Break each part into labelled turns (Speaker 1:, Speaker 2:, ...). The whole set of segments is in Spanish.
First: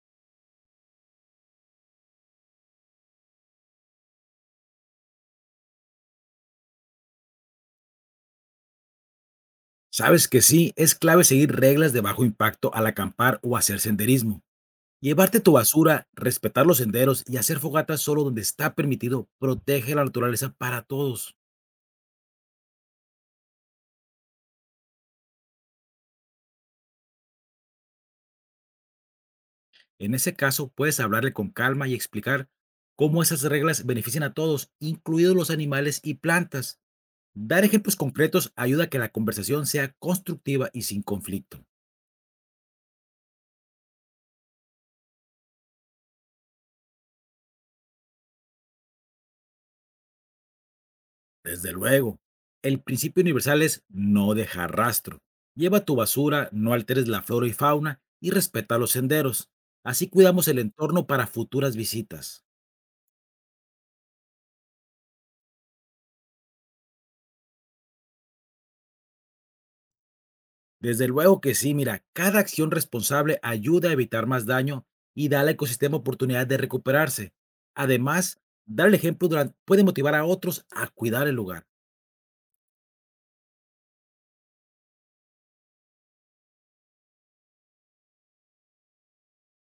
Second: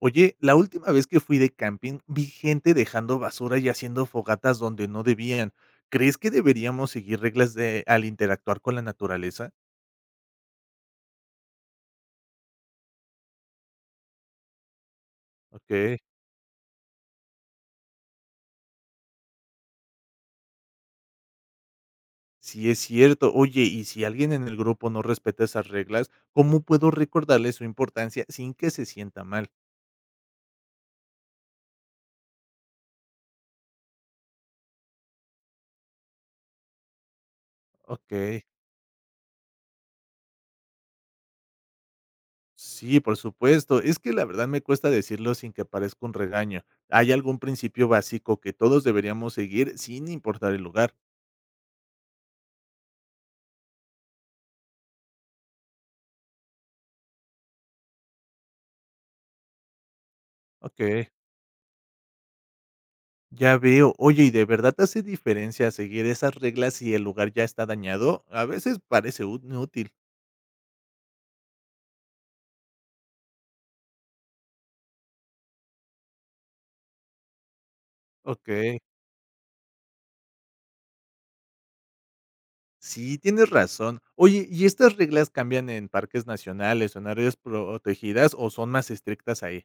Speaker 1: Oye, la última vez que fui de camping vi gente dejando basura y haciendo fogatas donde no debían. ¿Crees que deberíamos seguir reglas de al interactuar con la naturaleza?
Speaker 2: Sabes que sí, es clave seguir reglas de bajo impacto al acampar o hacer senderismo. Llevarte tu
Speaker 1: Ok,
Speaker 2: basura, respetar los senderos y hacer fogatas solo donde está permitido protege la naturaleza para todos.
Speaker 1: sí es cierto. Oye, y si alguien en el grupo no respeta esas reglas, ¿cómo puedo recordarle su importancia sin que se sienta mal?
Speaker 2: En ese caso, puedes hablarle con calma y explicar cómo esas reglas benefician a todos, incluidos los animales y plantas. Dar ejemplos
Speaker 1: Ok,
Speaker 2: concretos ayuda a que la conversación sea constructiva y sin conflicto.
Speaker 1: sí, por supuesto. Es que la verdad me cuesta decirlo sin que parezca un regaño. ¿Hay algún principio básico que todos deberíamos seguir sin importar el lugar?
Speaker 2: Desde luego. El principio universal es no dejar rastro. Lleva tu basura, no alteres la flora y fauna y respeta los senderos. Así cuidamos el entorno
Speaker 1: Ok.
Speaker 2: para futuras visitas.
Speaker 1: Ya veo. Oye, ¿y de verdad hace diferencia seguir esas reglas si el lugar ya está dañado? A veces parece inútil.
Speaker 2: Desde luego que sí, mira, cada acción responsable ayuda a evitar más daño y da al ecosistema oportunidad de recuperarse. Además,
Speaker 1: Ok.
Speaker 2: dar el ejemplo puede motivar a otros a cuidar el lugar.
Speaker 1: Sí, tienes razón. Oye, ¿y estas reglas cambian en parques nacionales o en áreas protegidas o son más estrictas ahí?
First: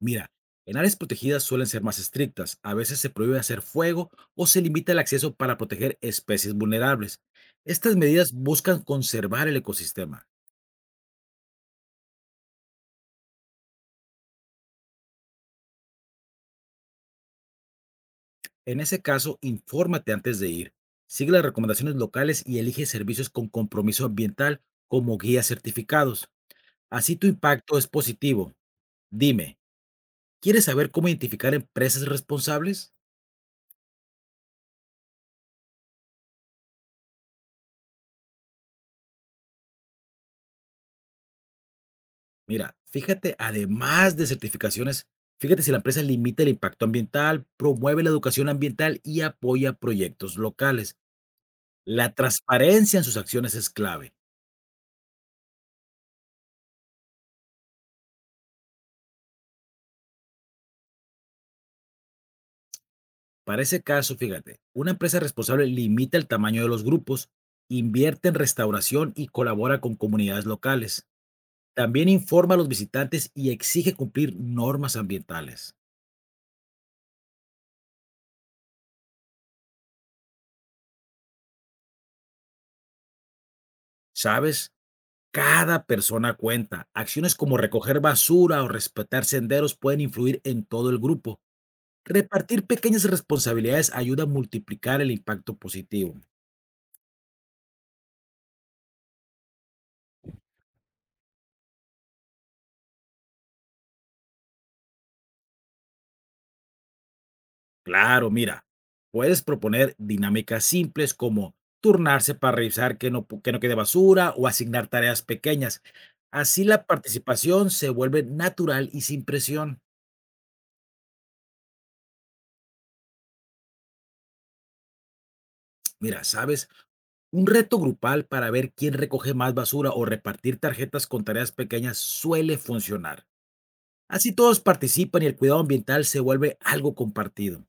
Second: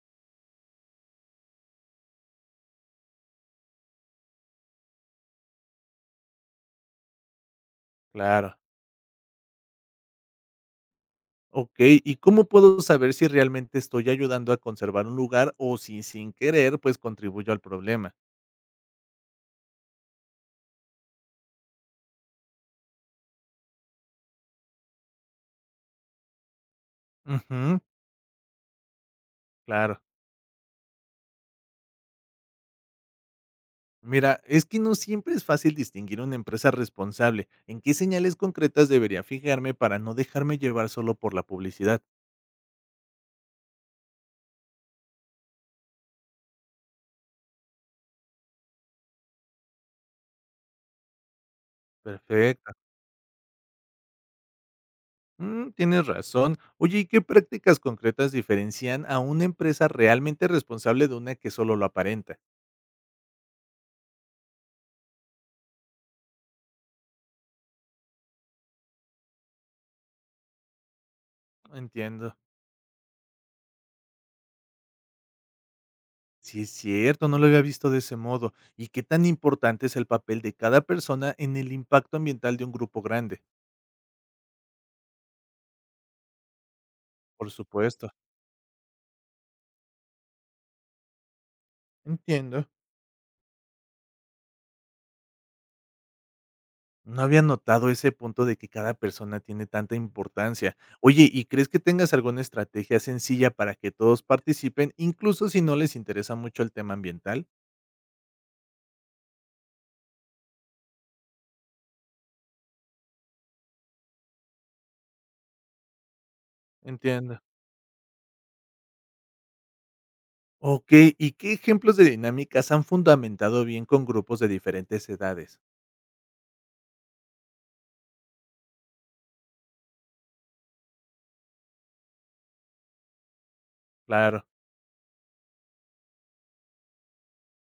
Speaker 2: Mira, en áreas protegidas suelen ser más estrictas. A veces se prohíbe hacer fuego o se limita el acceso para proteger especies vulnerables. Estas medidas
Speaker 1: Claro.
Speaker 2: buscan conservar el ecosistema.
Speaker 1: Ok, ¿y cómo puedo saber si realmente estoy ayudando a conservar un lugar o si sin querer pues contribuyo al problema?
Speaker 2: En ese caso, infórmate antes de ir. Sigue las recomendaciones locales y elige servicios con compromiso ambiental como guías certificados. Así tu impacto
Speaker 1: Ujú,
Speaker 2: es positivo. Dime,
Speaker 1: claro.
Speaker 2: ¿quieres saber cómo identificar empresas responsables?
Speaker 1: Mira, es que no siempre es fácil distinguir una empresa responsable. ¿En qué señales concretas debería fijarme para no dejarme llevar solo por la publicidad?
Speaker 2: Mira, fíjate, además de certificaciones, fíjate si la empresa limita el impacto ambiental, promueve la educación ambiental y apoya proyectos locales. La
Speaker 1: Perfecto.
Speaker 2: transparencia en sus acciones es clave.
Speaker 1: Mm, tienes razón. Oye, ¿y qué prácticas concretas diferencian a una empresa realmente responsable de una que solo lo aparenta?
Speaker 2: Para ese caso, fíjate, una empresa responsable limita el tamaño de los grupos, invierte en restauración y colabora con comunidades locales. También
Speaker 1: Entiendo.
Speaker 2: informa a los visitantes y exige cumplir normas ambientales.
Speaker 1: Sí, es cierto, no lo había visto de ese modo. ¿Y qué tan importante es el papel de cada persona en el impacto ambiental de un grupo grande?
Speaker 2: ¿Sabes? Cada persona cuenta. Acciones
Speaker 1: Por
Speaker 2: como recoger
Speaker 1: supuesto.
Speaker 2: basura o respetar senderos pueden influir en todo el grupo. Repartir
Speaker 1: Entiendo.
Speaker 2: pequeñas responsabilidades ayuda a multiplicar el impacto positivo.
Speaker 1: No había notado ese punto de que cada persona tiene tanta importancia. Oye, ¿y crees que tengas alguna estrategia sencilla para que todos participen, incluso si no les interesa mucho el tema ambiental?
Speaker 2: Claro, mira, puedes proponer dinámicas simples como turnarse para revisar que no quede basura o asignar tareas pequeñas. Así la
Speaker 1: Entiendo.
Speaker 2: participación se vuelve natural y sin presión.
Speaker 1: Ok, ¿y qué ejemplos de dinámicas han fundamentado bien con grupos de diferentes edades?
Speaker 2: Mira, ¿sabes? Un reto grupal para ver quién recoge más basura o repartir tarjetas con tareas pequeñas suele funcionar. Así
Speaker 1: Claro.
Speaker 2: todos participan y el cuidado ambiental se vuelve algo compartido.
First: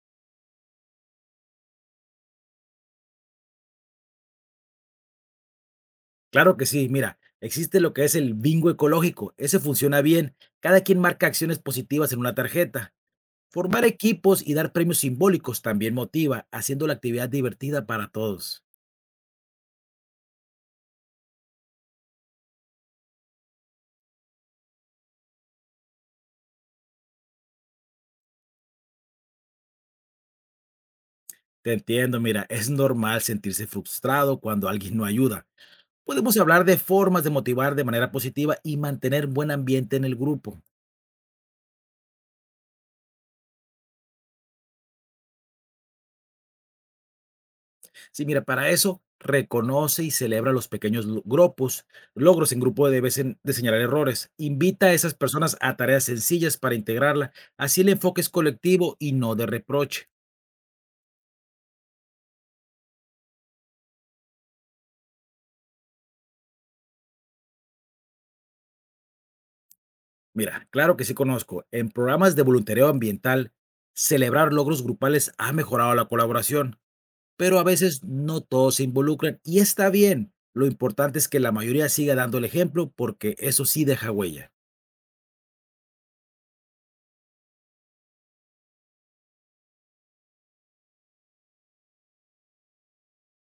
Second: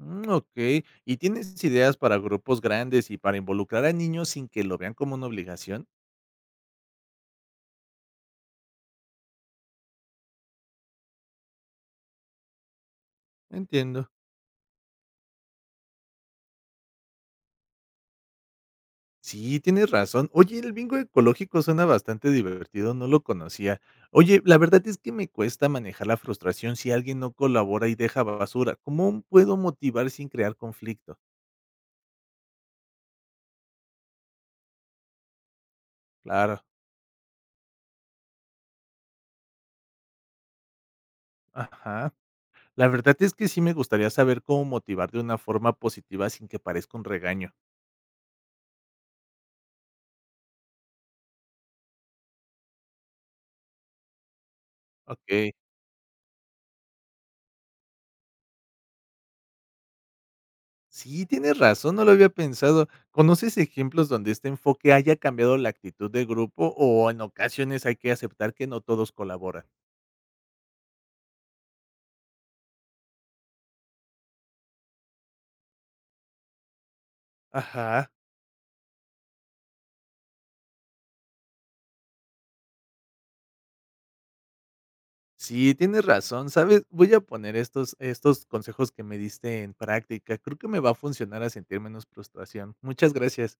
Speaker 1: Mm, ok, ¿y tienes ideas para grupos grandes y para involucrar a niños sin que lo vean como una obligación?
Speaker 2: Claro que sí, mira, existe lo que es el bingo ecológico. Ese funciona bien. Cada quien marca acciones positivas en una tarjeta. Formar
Speaker 1: Entiendo.
Speaker 2: equipos y dar premios simbólicos también motiva, haciendo la actividad divertida para todos.
Speaker 1: Sí, tienes razón. Oye, el bingo ecológico suena bastante divertido, no lo conocía. Oye, la verdad es que me cuesta manejar la frustración si alguien no colabora y deja basura. ¿Cómo puedo motivar sin crear conflicto?
Speaker 2: Te entiendo, mira, es normal sentirse frustrado cuando alguien no ayuda. Podemos
Speaker 1: Claro,
Speaker 2: hablar de formas de motivar de manera positiva y mantener buen ambiente en el grupo.
Speaker 1: ajá. La verdad es que sí me gustaría saber cómo motivar de una forma positiva sin que parezca un regaño.
Speaker 2: Sí, mira, para eso reconoce y celebra los grupos, logros en grupo de señalar errores. Invita a esas
Speaker 1: Ok.
Speaker 2: personas a tareas sencillas para integrarla. Así el enfoque es colectivo y no de reproche.
Speaker 1: Sí, tienes razón, no lo había pensado. ¿Conoces ejemplos donde este enfoque haya cambiado la actitud del grupo o en ocasiones hay que aceptar que no todos colaboran?
Speaker 2: Mira, claro que sí conozco. En programas de voluntariado ambiental, celebrar logros grupales ha mejorado la colaboración. Pero a veces
Speaker 1: Ajá.
Speaker 2: no todos se involucran y está bien. Lo importante es que la mayoría siga dando el ejemplo porque eso sí deja huella.
Speaker 1: Sí, tienes razón, ¿sabes? Voy a poner estos consejos que me diste en práctica. Creo que me va a funcionar a sentir menos frustración. Muchas gracias.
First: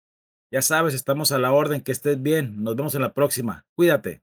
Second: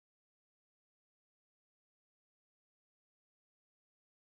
Speaker 2: Ya sabes, estamos a la orden, que estés bien. Nos vemos en la próxima. Cuídate.